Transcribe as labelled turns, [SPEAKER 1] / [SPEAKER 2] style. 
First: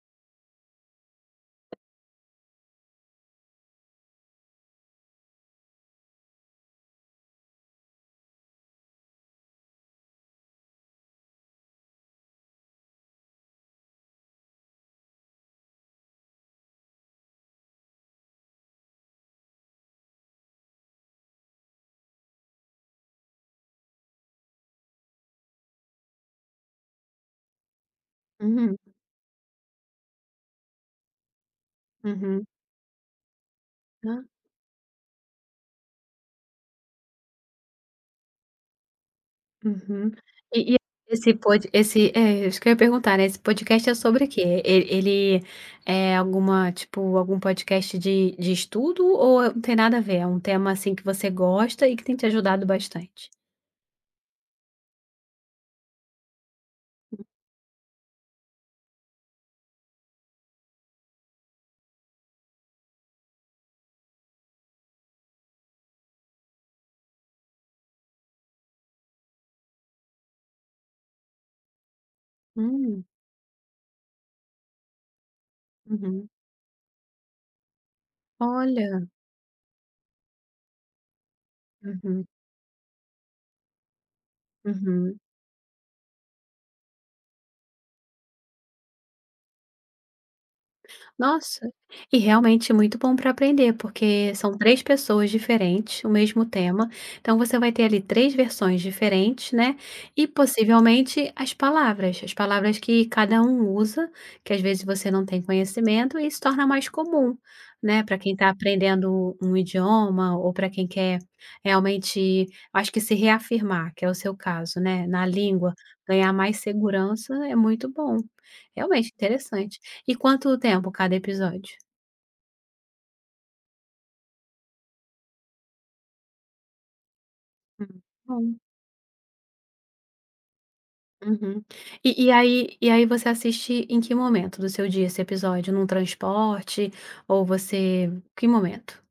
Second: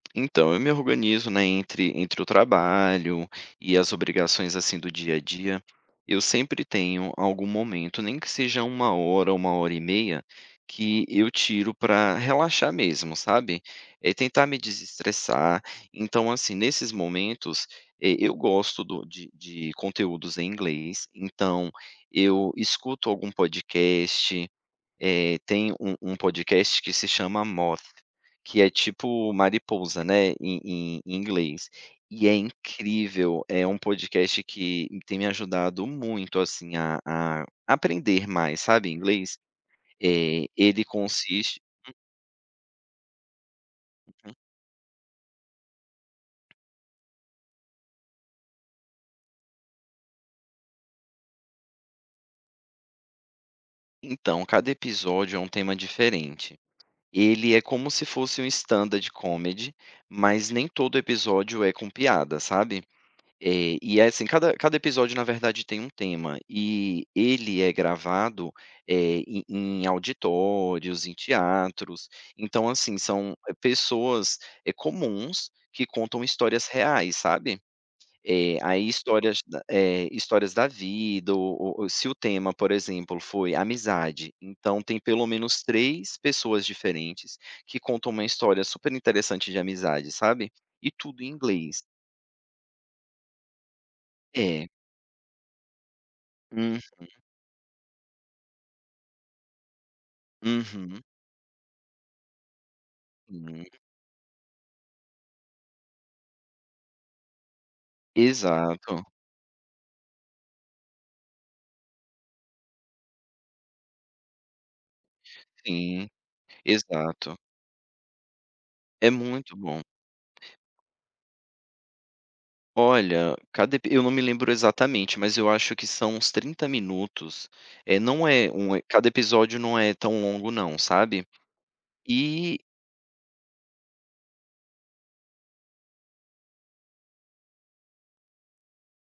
[SPEAKER 1] Então, eu me organizo, né, entre entre o trabalho e as obrigações, assim, do dia a dia, eu sempre tenho algum momento nem que seja 1 hora, 1 hora e meia, que eu tiro pra relaxar mesmo, sabe. É tentar me desestressar, então assim, nesses momentos, e eu gosto do de de conteúdos em inglês, então, eu escuto algum podcast, eh, tem um um podcast que se chama Moth, que é
[SPEAKER 2] Uhum.
[SPEAKER 1] tipo mariposa, né, em em em inglês, e é
[SPEAKER 2] Uhum.
[SPEAKER 1] incrível, é um
[SPEAKER 2] Hã.
[SPEAKER 1] podcast que tem me ajudado muito assim a a aprender mais, sabe, inglês,
[SPEAKER 2] Uhum,
[SPEAKER 1] eh,
[SPEAKER 2] e e
[SPEAKER 1] ele
[SPEAKER 2] esse
[SPEAKER 1] consiste
[SPEAKER 2] pode
[SPEAKER 1] hum.
[SPEAKER 2] esse é isso que eu ia perguntar né, esse podcast é sobre o
[SPEAKER 1] Uhum.
[SPEAKER 2] quê? E ele é alguma tipo, algum podcast de de estudo ou não tem nada a ver? É um tema assim que você gosta e que tem te ajudado bastante?
[SPEAKER 1] Então, cada episódio é uma tema diferente.
[SPEAKER 2] Hum.
[SPEAKER 1] Ele é como se fosse um Stand Comedy, mas nem todo episódio é com piada, sabe. E é assim cada cada episódio na verdade tem um tema, e ele é gravado, eh, em em auditórios, em teatros. Então assim
[SPEAKER 2] Hum.
[SPEAKER 1] são pessoas, eh, comuns, que contam
[SPEAKER 2] Uhum.
[SPEAKER 1] histórias reais, sabe. Eh, aí
[SPEAKER 2] Olha.
[SPEAKER 1] histórias, eh, histórias da vida, ou ou se o
[SPEAKER 2] Uhum.
[SPEAKER 1] tema por exemplo foi amizade, então tem
[SPEAKER 2] Uhum.
[SPEAKER 1] pelo menos 3 pessoas diferentes, que contam uma história super interessante de amizade, sabe, e tudo em
[SPEAKER 2] Nossa,
[SPEAKER 1] inglês.
[SPEAKER 2] e realmente é muito bom pra aprender porque são
[SPEAKER 1] É.
[SPEAKER 2] 3 pessoas diferentes, o mesmo
[SPEAKER 1] Uhum.
[SPEAKER 2] tema, então, você vai ter ali 3 versões diferentes, né, e
[SPEAKER 1] Uhum.
[SPEAKER 2] possivelmente as palavras. As palavras que cada
[SPEAKER 1] Hum.
[SPEAKER 2] um usa, que às vezes você não tem conhecimento e se torna mais comum, né pra quem tá
[SPEAKER 1] Exato.
[SPEAKER 2] aprendendo um idioma ou pra quem quer realmente acho que se reafirmar que é o seu caso, né, na língua,
[SPEAKER 1] Sim,
[SPEAKER 2] ganhar mais segurança
[SPEAKER 1] exato.
[SPEAKER 2] é muito bom, realmente
[SPEAKER 1] É muito
[SPEAKER 2] interessante.
[SPEAKER 1] bom.
[SPEAKER 2] E quanto tempo cada episódio?
[SPEAKER 1] Olha, cada epi eu não me lembro exatamente, mas eu acho que são uns 30 minutos, eh
[SPEAKER 2] Hum,
[SPEAKER 1] não é
[SPEAKER 2] bom.
[SPEAKER 1] um cada episódio não é tão longo não, sabe?
[SPEAKER 2] Uhum, e e
[SPEAKER 1] E
[SPEAKER 2] aí e aí você assiste em que momento do seu dia esse episódio, num transporte, ou você que momento?